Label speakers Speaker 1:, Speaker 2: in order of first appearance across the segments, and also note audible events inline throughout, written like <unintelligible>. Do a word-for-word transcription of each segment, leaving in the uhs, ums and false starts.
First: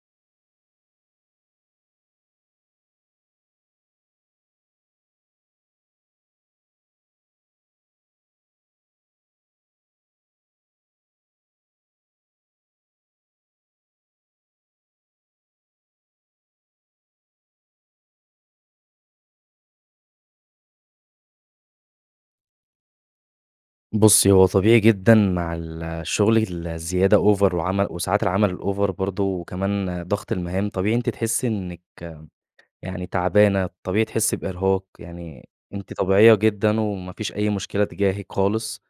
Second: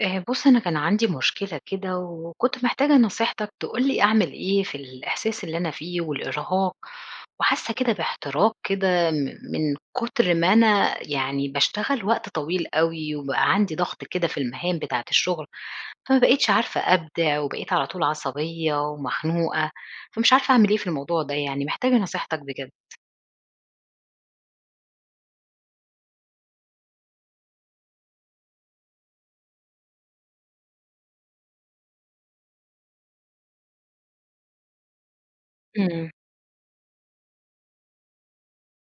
Speaker 1: آآ بُصّ أنا كان عندي مشكلة كده، وكنت محتاجة نصيحتك تقول لي أعمل إيه، في الإحساس اللي أنا فيه والإرهاق، وحاسة كده باحتراق كده من من كتر ما أنا يعني باشتغل وقت طويل أوي، وبقى عندي ضغط كده في المهام بتاعة الشغل، فما بقيتش عارفة أبدع، وبقيت على طول عصبية ومخنوقة، فمش عارفة أعمل إيه في الموضوع ده، يعني محتاجة نصيحتك بجد.
Speaker 2: بُصّي هو طبيعي جدًا مع الشغل ال الزيادة over، وعمل وساعات العمل الover برضه، وكمان ضغط المهام، طبيعي أنتِ تحسي إنِّك يعني تعبانة، الطبيعي تحسي بإرهاق، يعني أنتِ
Speaker 1: امم.
Speaker 2: طبيعية جدًا، وما فيش أي مشكلة تجاهِك خالص،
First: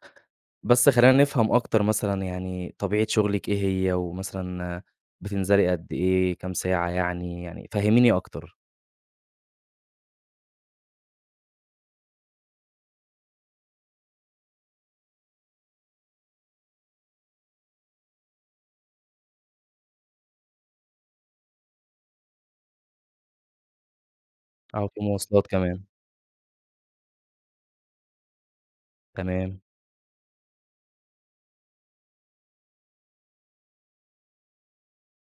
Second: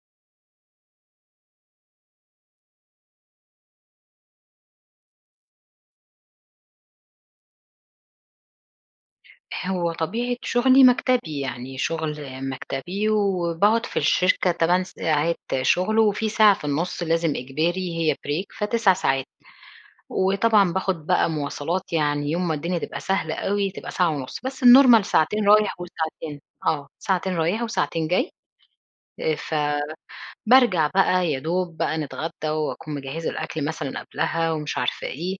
Speaker 2: بس خلينا نفهم أكتر مثلًا، يعني طبيعة شغلِك إيه هي؟ ومثلًا بتنزلي قد إيه، كام ساعة يعني؟ يعني فهّميني أكتر.
Speaker 1: هو طبيعة شغلي مكتبي، يعني شغل مكتبي، وباقعد في الشركة تمان ساعات شغل، وفي ساعة في النُص لازم إجباري هي break فتِسَع ساعات، وطبعًا باخد بقى مواصلات يعني يوم ما الدنيا تبقى سهلة أوي، تبقى ساعة ونص، بس
Speaker 2: آه وفي
Speaker 1: الnormal
Speaker 2: مواصلات
Speaker 1: ساعتين رايح
Speaker 2: كمان.
Speaker 1: وساعتين آه، ساعتين رايح وساعتين جاي، آآ ف
Speaker 2: تمام.
Speaker 1: بارجع بقى يا دوب بقى نتغدى، وأكون مجهّزة الأكل مثلًا قبلها ومش عارفة إيه،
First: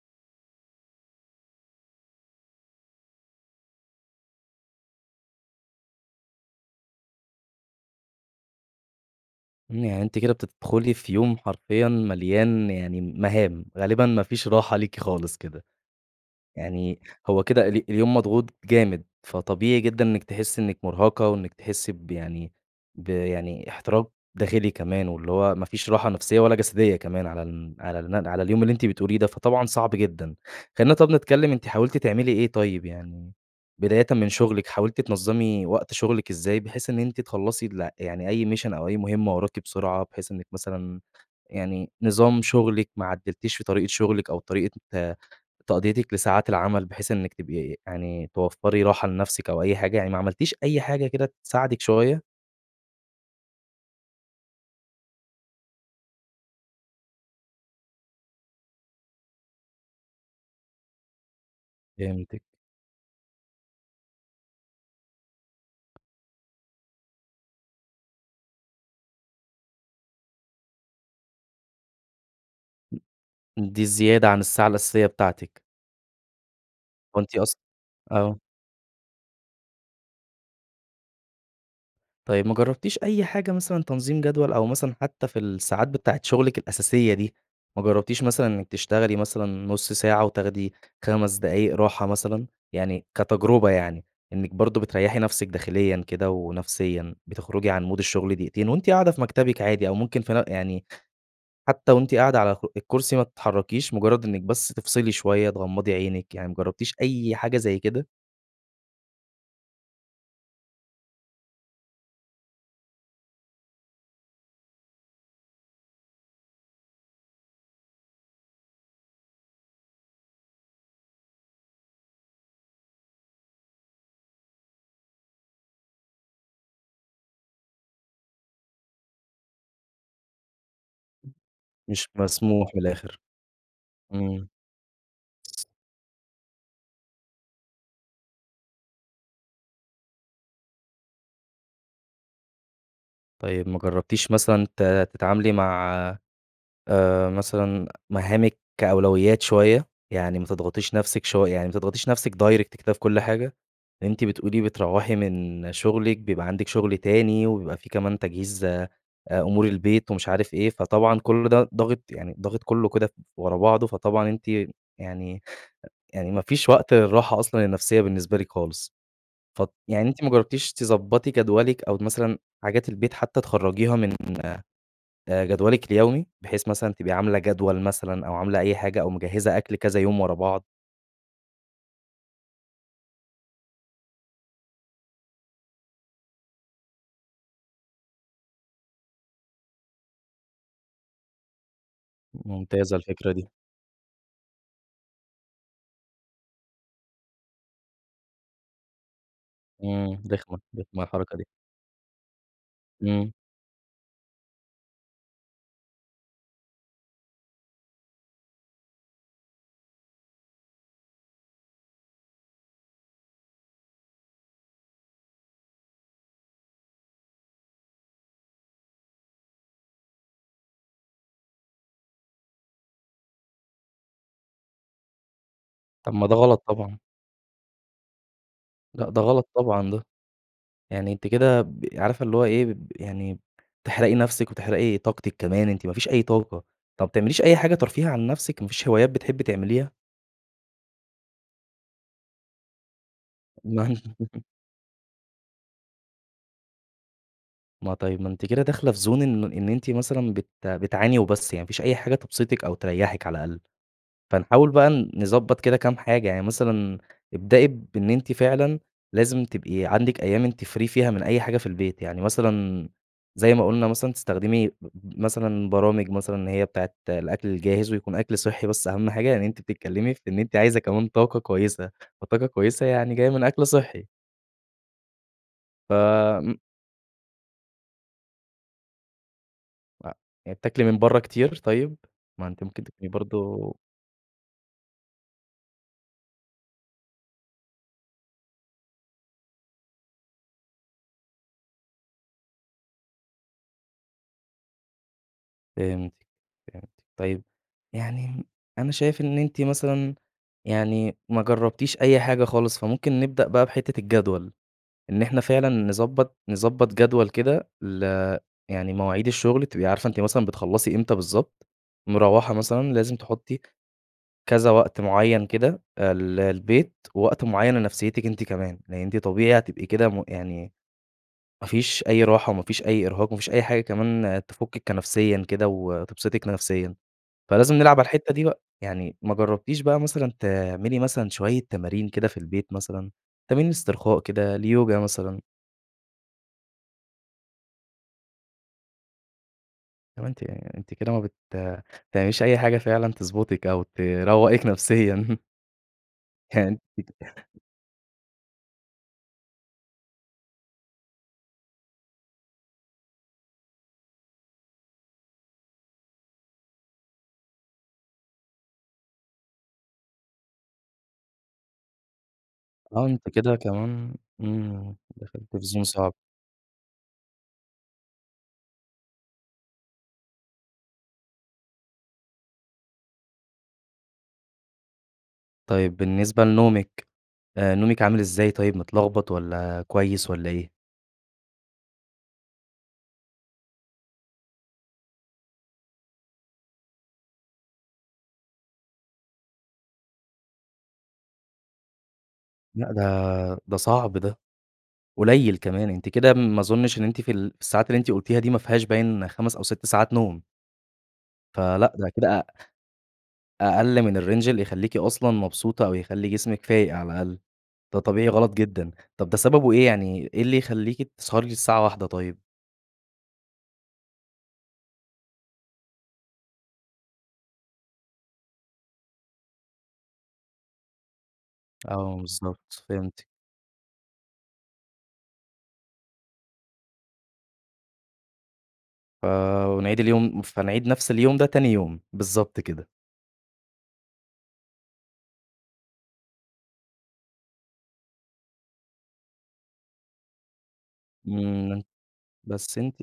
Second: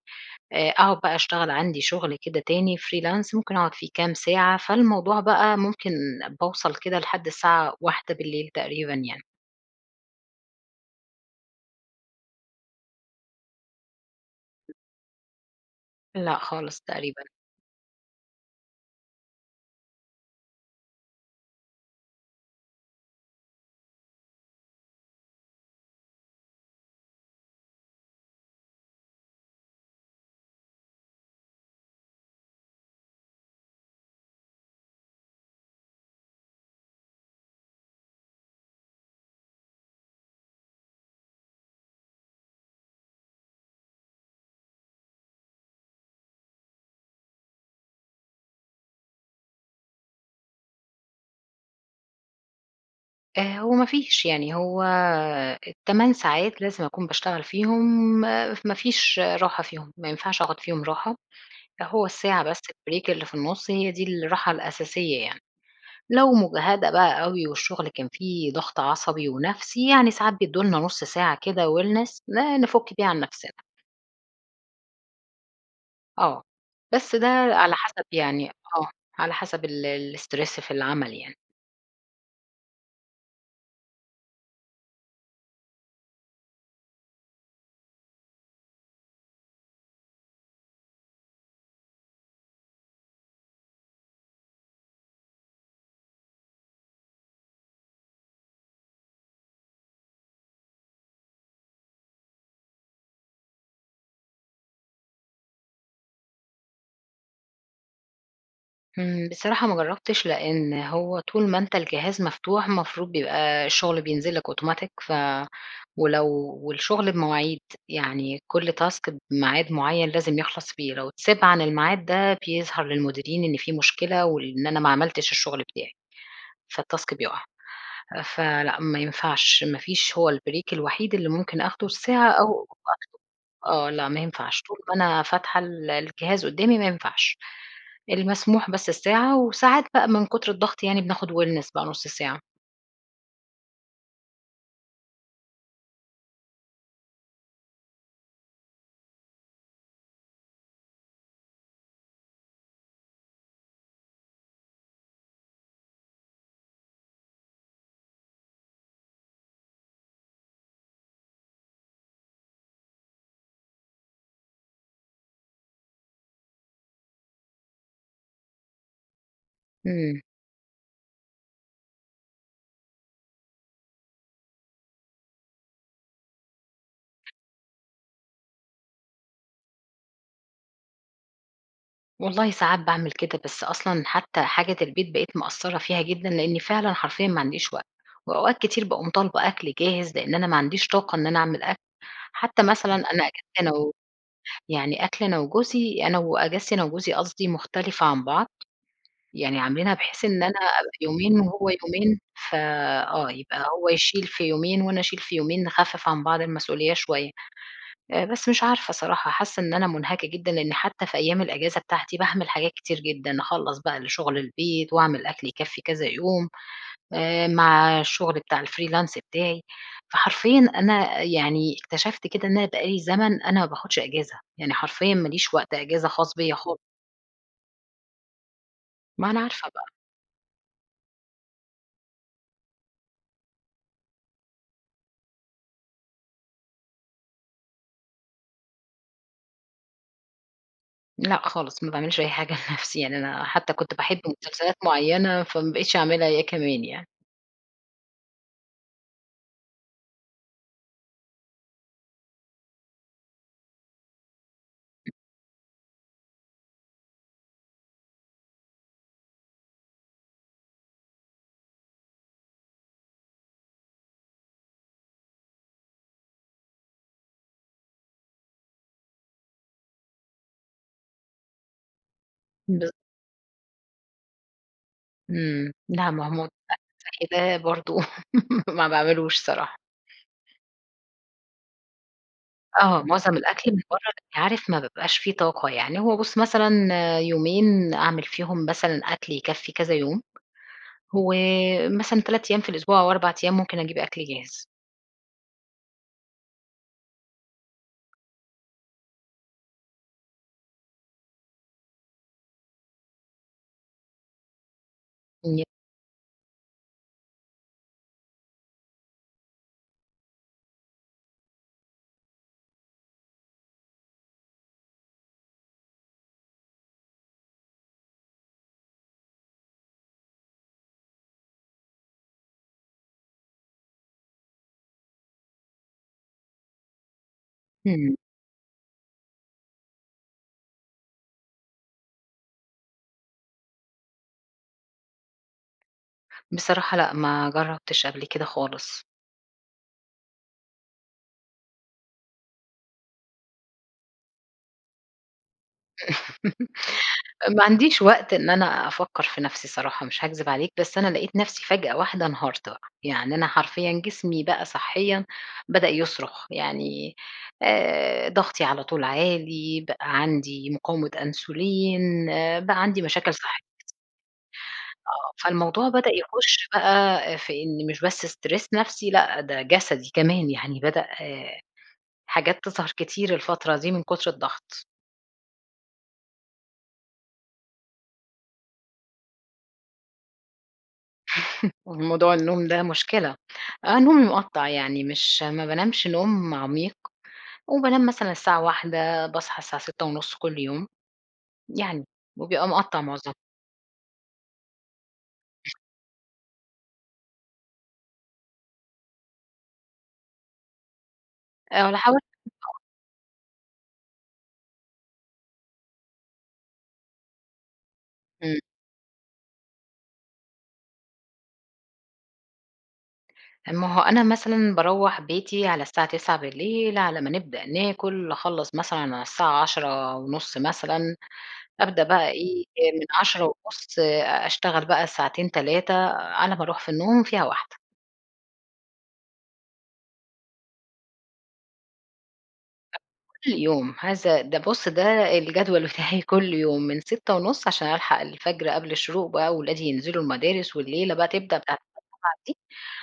Speaker 1: آآ أقعد بقى أشتغل عندي شغل كده تاني freelance، ممكن أقعد فيه كام ساعة، فالموضوع بقى ممكن باوصل كده لحد الساعة واحدة بالليل تقريبًا يعني.
Speaker 2: يعني أنتِ كده بتدخلي في يوم حرفيًا مليان يعني مهام، غالبًا ما فيش
Speaker 1: <unintelligible>
Speaker 2: راحة ليكِ خالص كده،
Speaker 1: لأ، خالص،
Speaker 2: يعني
Speaker 1: تقريبًا.
Speaker 2: هو كده ال اليوم مضغوط جامد، فطبيعي جدًا إنِّك تحسّي إنِّك مُرهقة وإنِّك تحسّي ب يعني ب يعني احتراق داخلي كمان، واللي هو ما فيش راحة نفسيّة ولا جسدية كمان، على ال على الم على اليوم اللي أنتِ بتقوليه ده، فطبعًا صعب جدًا. خلّينا طب نتكلّم أنتِ حاولتِ تعملي إيه طيّب يعني، بدايةً من شغلِك حاولتِ تنظّمي وقت شغلِك إزاي؟ بحيث إن أنتِ تخلّصي الل يعني أي mission أو أي مهمّة وراكِ بسرعة، بحيث إنِّك مثلًا يعني نظام شغلِك ما عدّلتيش في طريقة شغلِك، أو طريقة ت تقضيتِك لساعات العمل، بحيث إنِّك تبقي يعني توفّري راحة لنفسِك أو أي حاجة، يعني ما عملتيش أي حاجة كده تساعدِك شويّة؟
Speaker 1: آآ هو ما فيش، يعني هو التمان ساعات، لازم أكون باشتغل فيهم، ما ما فيش راحة فيهم، ما ينفعش آخد فيهم راحة، لأ هو
Speaker 2: فهمتِك.
Speaker 1: الساعة بس البريك اللي في النُص، هي دي الراحة الأساسية يعني، لو مُجهدَة بقى أوي والشغل كان فيه ضغط عصبي ونفسي، يعني ساعات بيدّوا لنا نص ساعة كده wellness ن نفُك بيها عن نفسنا.
Speaker 2: دي زيادة عن الساعة الأساسية بتاعتِك.
Speaker 1: آه، بس
Speaker 2: هو
Speaker 1: ده
Speaker 2: أنتِ أص
Speaker 1: على حسب
Speaker 2: آه.
Speaker 1: يعني آه، على حسب ال الstress في العمل يعني.
Speaker 2: طيب ما جربتيش أي حاجة مثلًا تنظيم جدول أو مثلًا حتى في الساعات بتاعة شغلِك الأساسية دي ما جربتيش مثلًا إنِك تشتغلي مثلًا نص ساعة وتاخدي خَمَس دقايق راحة مثلًا؟ يعني كتجربة يعني، إنِك برضه بتريحي نفسِك داخليًا كده ونفسيًا بتخرجي عن مود الشغل دقيقتين وأنتِ قاعدة في مكتبِك عادي أو ممكن في نف يعني حتى و أنتِ قاعدة على خ الكرسي ما تتحركيش، مجرد إنِك بس تفصلي شوية، تغمضي عينِك، يعني ما جربتيش أي حاجة زي كده؟
Speaker 1: إمم، بصراحة ما جربتِش لأن هو طول ما أنت الجهاز مفتوح، المفروض بيبقى الشغل بينزل لك أوتوماتيك، ف ولو والشغل بمواعيد، يعني كل task بميعاد مُعيّن لازم يخلص فيه، لو اتساب عن الميعاد ده بيظهر للمديرين إن في مشكلة وال إن أنا ما عملتش الشغل بتاعي، فالtask بيقع. فلأ، ما ينفعش، ما فيش هو البريك الوحيد اللي ممكن آخده
Speaker 2: مش
Speaker 1: الساعة أو
Speaker 2: مسموح
Speaker 1: <unintelligible>
Speaker 2: من الآخر.
Speaker 1: آه، لأ، ما
Speaker 2: إمم.
Speaker 1: ينفعش، طول ما أنا فاتحة ال الجهاز قدامي ما ينفعش. المسموح بس الساعة وساعات بقى من كتر الضغط يعني بناخد wellness بقى نص ساعة.
Speaker 2: طيب ما جربتيش مثلًا ت تتعاملي مع آآ مثلًا مهامِك كأولويات شويّة، يعني ما تضغطيش نفسِك شو يعني ما تضغطيش نفسِك direct كده في كل حاجة، أنتِ بتقولي بتروّحي من شغلِك، بيبقى عندِك شغل تاني، وبيبقى في كمان تجهيز أ أمور البيت ومش عارف إيه، فطبعًا كل ده ضاغط يعني ضاغط كلّه كده ف ورا بعضه، فطبعًا أنتِ يعني يعني ما فيش وقت للراحة أصلًا النفسيّة بالنسبة لِك خالص. فاط يعني
Speaker 1: إمم.
Speaker 2: أنتِ ما جربتيش تضبّطي جدولِك، أو مثلًا حاجات البيت حتّى تخرجيها من آآ جدولِك اليومي، بحيث مثلًا تبقي عاملة جدول مثلًا، أو عاملة أي حاجة، أو مجهزة أكل كذا يوم ورا بعض؟
Speaker 1: والله ساعات باعمل كده، بس أصلًا حتّى حاجة البيت بقيت مقصرة فيها جدًا، لأني فعلًا حرفيًا ماعنديش وقت، وأوقات كتير باقوم طالبة أكل جاهز، لإن أنا ما عنديش طاقة إن أنا أعمل أكل، حتّى
Speaker 2: ممتازة
Speaker 1: مثلًا أنا
Speaker 2: الفكرة دي.
Speaker 1: أجازتي أنا و يعني أكلي أنا وجوزي أنا و أجازتي أنا وجوزي قصدي مختلفة عن بعض، يعني عاملينها،
Speaker 2: إمم
Speaker 1: بحيث إن أنا
Speaker 2: رخمة،
Speaker 1: أبقى
Speaker 2: رخمة الحركة
Speaker 1: يومين
Speaker 2: دي.
Speaker 1: وهو يومين، ف آه
Speaker 2: إمم.
Speaker 1: يبقى هو يشيل في يومين، وأنا أشيل في يومين نخفّف عن بعض المسؤوليّة شويّة، آآ بس مش عارفة صراحة حاسّة إن أنا مُنهكة جدًا، لأني حتّى في أيّام الإجازة بتاعتي، باعمل حاجات كتير جدًا، أخلّص بقى الشغل البيت، وأعمل أكل يكفّي كذا يوم، آآ مع الشغل بتاع الfreelance بتاعي، فحرفيًا أنا يعني اكتشفت كده، إن أنا بقى لي زمن أنا ما باخدش أجازة، يعني حرفيًا ما ليش وقت أجازة
Speaker 2: طب ما
Speaker 1: خاص
Speaker 2: ده
Speaker 1: بيّا
Speaker 2: غلط
Speaker 1: خالص.
Speaker 2: طبعًا. لأ، ده
Speaker 1: ما أنا
Speaker 2: غلط
Speaker 1: عارفة بقى.
Speaker 2: طبعًا ده. يعني أنتِ كده ب عارفة اللي هو إيه، بب يعني بتحرقي نَفسِك، وتحرقي طاقتِك كمان. أنتِ ما فيش أي طاقة. طب ما بتعمليش أي حاجة ترفية عن نَفسِك، ما فيش هوايات بتحبّي تعمليها؟
Speaker 1: لأ خالص، ما باعملش أي حاجة لنفسي. يعني أنا حتّى كنت باحب
Speaker 2: <chuckles>
Speaker 1: مسلسلات معيّنة، فما بقيتش أعملها هي كمان يعني.
Speaker 2: ما طيب، ما أنتِ كده داخلة في زون إن ما إن أنتِ مثلًا بت بتعاني وبس. يعني ما فيش أي حاجة تبسِطِك، أو تريّحِك على الأقل. فنحاول بقى نضبّط كده كام حاجة. يعني مثلًا ابدئي بإن أنتِ فعلًا لازم تبقي عندِك أيام أنتِ free فيها من أي حاجة في البيت. يعني مثلًا زي ما قُلنا مثلًا تستخدمي بب مثلًا برامج مثلًا، إن هي بتاعة الأكل الجاهز، ويكون أكل صحّي، بس أهم حاجة، إن أنتِ بتتكلّمي في إن أنتِ عايزة كمان طاقة كويسة. فالطاقة الكويسة
Speaker 1: بالظ
Speaker 2: يعني جاية من أكل صحّي.
Speaker 1: إمم. لأ، مهو
Speaker 2: فم
Speaker 1: <unintelligible> الأكل الصحّي ده برضه <laughs> ما باعملوش صراحة.
Speaker 2: لأ، يعني بتاكلي من برّه كتير طيب؟ ما أنتِ ممكن
Speaker 1: آه.
Speaker 2: تكوني
Speaker 1: مُعظم الأكل
Speaker 2: برضه
Speaker 1: من برّه، بس عارف ما بابقاش في طاقة. يعني هو بُص مثلًا يومين أعمل فيهم مثلًا أكل يكفّي كذا يوم، ومثلًا تَلَت أيام في الأسبوع، أو أربع أيام، ممكن أجيب أكل جاهز.
Speaker 2: فهمتِك، فهمتِ. طيب يعني أنا شايف إن أنتِ مثلًا يعني ما جربتيش أي حاجة خالص، فممكن نبدأ بقى بحتة الجدول، إن إحنا
Speaker 1: <unintelligible>
Speaker 2: فعلًا نضبط نضبط جدول كده ل يعني مواعيد الشغل، تبقي عارفة إن أنتِ مثلًا بتخلصي إمتى بالضبط، مروّحة مثلًا لازم تحطي كذا وقت مُعيّن كده آآ للبيت، ووقت مُعيّن لنفسيتك أنتِ كمان، لأن أنتِ طبيعي هتبقي كده م يعني ما فيش أي راحة وما فيش أي إرهاق وما فيش أي حاجة كمان تفكِك كنفسيًا كده وتبسطِك نفسيًا. فلازم نلعب على
Speaker 1: امم.
Speaker 2: الحتة دي بقى، يعني ما جربتيش بقى مثلًا تعملي مثلًا شوية تمارين كده في البيت مثلًا؟ تمارين إسترخاء كده اليوجا مثلًا؟
Speaker 1: بصراحة لأ، ما جربتش قبل كده خالص.
Speaker 2: طب أنتِ أنتِ كده ما بت تعمليش أي حاجة فعلًا تضبُطِك أو تروقِك نفسيًا.
Speaker 1: <laughs>
Speaker 2: يعني أنتِ
Speaker 1: ما عنديش وقت إن أنا أفكر في نفسي صراحة مش هاكذب عليك، بس أنا لقيت نفسي فجأة واحدة انهارت بقى. يعني أنا حرفيًا جسمي بقى صحيًا بدأ يصرخ يعني آآ ضغطي على طول عالي، بقى عندي مقاومة أنسولين، آآ بقى عندي
Speaker 2: آه، أنتِ
Speaker 1: مشاكل
Speaker 2: كده
Speaker 1: صح
Speaker 2: كمان امم،
Speaker 1: آه،
Speaker 2: دخلتِ في zone
Speaker 1: فالموضوع بدأ
Speaker 2: صعب.
Speaker 1: يخُش بقى في إن مش بس stress نفسي لأ، ده جسدي كمان يعني بدأ حاجات تظهر كتير الفترة دي من كُتر الضغط.
Speaker 2: طيب بالنسبة لنومِك، آآ نومِك عامل إزاي طيب، متلخبط والّا كويس والّا إيه؟
Speaker 1: <chuckles> موضوع النوم ده مشكلة. آه، نومي مقطَّع يعني مش ما بانامش نوم عميق، وبانام مثلًا الساعة واحدة باصحى الساعة سِتة ونُص كل يوم. يعني، وبيبقى
Speaker 2: لأ
Speaker 1: مقطَّع
Speaker 2: ده،
Speaker 1: معظمة.
Speaker 2: ده صعب ده، قليِّل
Speaker 1: <unintelligible>
Speaker 2: كمان، أنتِ كده ما أظنش إن أنتِ في الساعات اللي أنتِ قلتيها دي ما فيهاش باين خَمس أو سِت ساعات نوم. فلأ،
Speaker 1: أنا
Speaker 2: ده
Speaker 1: حاولت.
Speaker 2: كده أ
Speaker 1: <unintelligible>
Speaker 2: أقل من الrange اللي يخلّيكِ أصلًا مبسوطة، أو يخلّي جسمِك فايق على الأقل. ده طبيعي غلط
Speaker 1: امم.
Speaker 2: جدًا. طب ده سببه إيه يعني، إيه اللي يخلّيكِ تسهري للساعة واحدة طيب؟
Speaker 1: ما هو أنا مثلًا باروَّح بيتي على الساعة تسعة بالليل على ما نبدأ ناكُل نخلَّص مثلًا على الساعة عَشرة ونُص مثلًا، أبدأ
Speaker 2: آه
Speaker 1: بقى إيه،
Speaker 2: بالضبط.
Speaker 1: من
Speaker 2: فهمتك.
Speaker 1: عَشرة ونُص آآ أشتغل بقى ساعتين تلاتة أنا باروح في النوم فيها واحدة
Speaker 2: ف ونعيد اليوم فنعيد نفْس اليوم ده تاني يوم. بالضبط كده.
Speaker 1: <unintelligible> كل يوم، هذا ده بُص، ده الجدول بتاعي كل يوم من سِتة ونُص عشان ألحق الفجر قبل الشروق بقى وأولادي ينزلوا المدارس والليلة بقى تبدأ بتاعة
Speaker 2: امم.
Speaker 1: <unintelligible>
Speaker 2: بس أنتِ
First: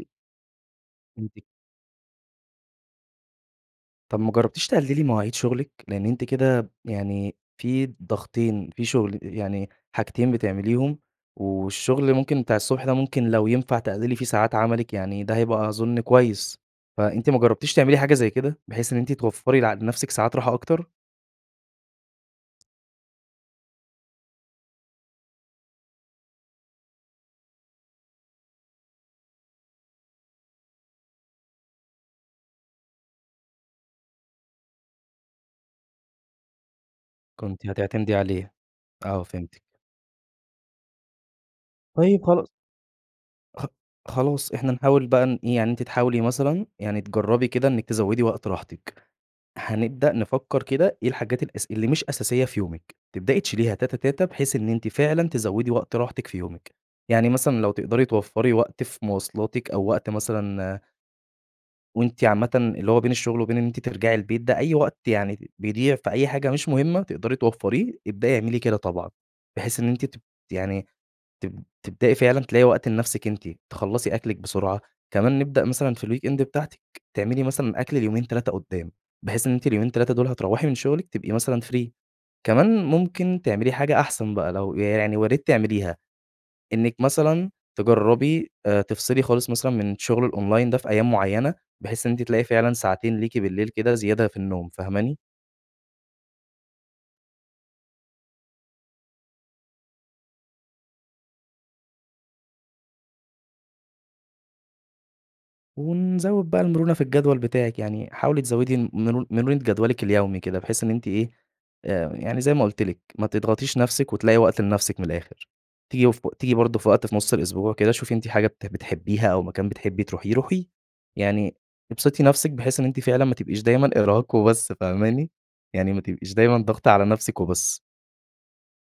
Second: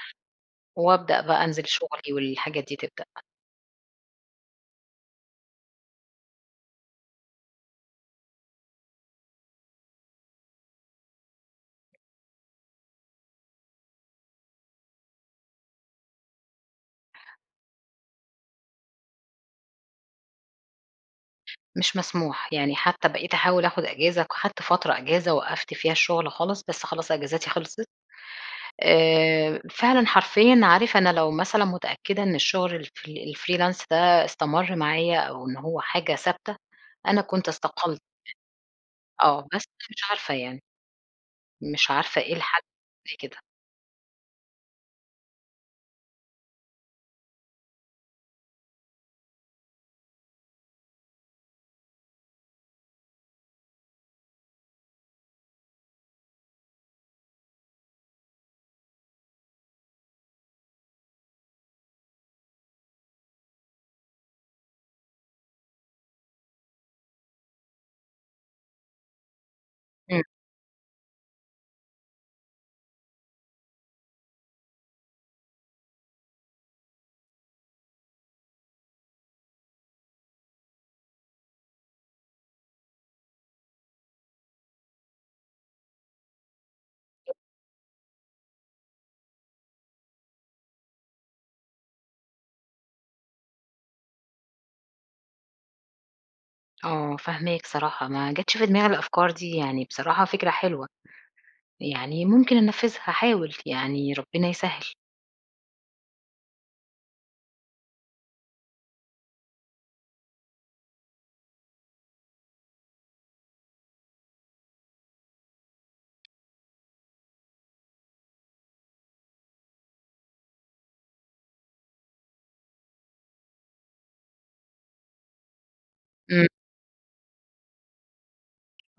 Speaker 1: وأبدأ
Speaker 2: أنتِ
Speaker 1: بقي أنزِل شغلي والحاجات دي تبدأ.
Speaker 2: طب ما جربتيش تقلّلي مواعيد شغلِك؟ لأن أنتِ كده يعني في ضغطين في شغل يعني حاجتين بتعمليهم، والشغل ممكن بتاع الصبح ده، ممكن لو ينفع تقلّلي في ساعات عملِك، يعني ده هيبقى أظن كويس. فأنتِ ما جربتيش تعملي حاجة زي كده، بحيث إن أنتِ توفري لنفسِك ساعات راحة أكتر؟
Speaker 1: مش مسموح، يعني حتى بقيت أحاول آخد إجازة، خدت فترة إجازة وقّفت فيها الشغل خالص، بس خلاص أجازاتي خلصت. آآ فعلًا حرفيًا، عارف أنا لو مثلًا متأكدة إن الشغل ال-fr الfreelance ده استمر معايا، أو إن هو حاجة ثابتة أنا كنت
Speaker 2: كنتِ
Speaker 1: استقلت.
Speaker 2: هتعتمدي عليه، آه
Speaker 1: آه
Speaker 2: فهمتِك.
Speaker 1: بس مش عارفة يعني، مش عارفة
Speaker 2: طيب
Speaker 1: إيه
Speaker 2: خلاص
Speaker 1: الحل <unintelligible> كده.
Speaker 2: خ خلاص إحنا نحاول بقى نإيه، يعني أنتِ تحاولي مثلًا يعني تجربي كده إنِّك تزوّدي وقت راحتِك، هنبدأ نفكر كده إيه الحاجات الأس اللي مش أساسية في يومِك، تبدأي تشيليها تاته تاته، بحيث إن أنتِ فعلًا تزوّدي وقت راحتِك في يومِك، يعني مثلًا لو تقدري توفري وقت في مواصلاتِك، أو وقت مثلًا وأنتِ عامةً اللي هو بين الشغل وبين إن أنتِ ترجعي البيت ده، أي وقت يعني بيضيع في أي حاجة مش مهمة تقدري توفريه، ابدأي اعملي كده طبعًا، بحيث إن أنتِ ت
Speaker 1: امم.
Speaker 2: يعني تب تبدئي فعلًا تلاقي وقت لنفسِك أنتِ، تخلّصي أكلِك بسرعة، كمان نبدأ مثلًا في الweekend بتاعتِك، تعملي مثلًا أكل ليومين، تلاتة قدّام، بحيث إن أنتِ اليومين تلاتة دول هتروّحي من شغلِك تبقي مثلًا free، كمان ممكن تعملي حاجة أحسن بقى، لو يعني ويا ريت تعمليها، إنِّك
Speaker 1: <unintelligible>
Speaker 2: مثلًا تجرّبي آآ تفصلي خالص مثلًا من شغل الonline ده في أيام معيّنة، بحيث إن أنتِ تلاقي فعلًا ساعتين ليكِ بالليل كده زيادة في النوم، فاهماني؟
Speaker 1: آه فاهماك صراحة، ما جتش في دماغي الأفكار دي، يعني بصراحة فكرة حلوة، يعني ممكن أنفذها، هاحاول، يعني ربنا يسهّل.
Speaker 2: ونزوّد بقى المرونة في الجدول بتاعِك، يعني حاولي تزوّدي مر مرونة جدولِك اليومي كده، بحيث إن أنتِ إيه، آآ، يعني زي ما قُلت لِك، ما تضغطيش نفسِك وتلاقي وقت لنفسِك من الآخر. تيجي ف تيجي برضه في وقت في نص الأسبوع كده، شوفي أنتِ حاجة بت بتحبيها أو مكان بتحبي تروحيه، روحيه، يعني ابسطي نفسِك، بحيث إن أنتِ فعلًا ما تبقيش دايمًا إرهاق وبس، فاهماني؟ يعني ما تبقيش
Speaker 1: امم.
Speaker 2: دايمًا ضاغطة على نفسِك وبس.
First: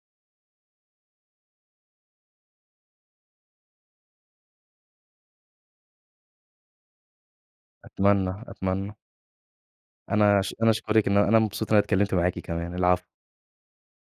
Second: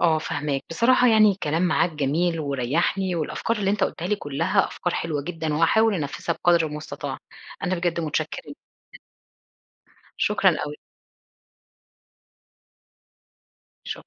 Speaker 1: آه فاهماك، بصراحة يعني الكلام معاك جميل وريّحني، والأفكار اللي أنت قُلتها لي كلها أفكار حلوة جدًا، وهاحاول أنفذها بقدر المستطاع. أنا بجد
Speaker 2: أتمنى،
Speaker 1: متشكرة ل
Speaker 2: أتمنى. أنا أش
Speaker 1: شكرًا
Speaker 2: أنا
Speaker 1: أوي.
Speaker 2: أشكرِك إن أ أنا مبسوط إن أنا اتكلمت معاكِ كمان، العفو.
Speaker 1: شك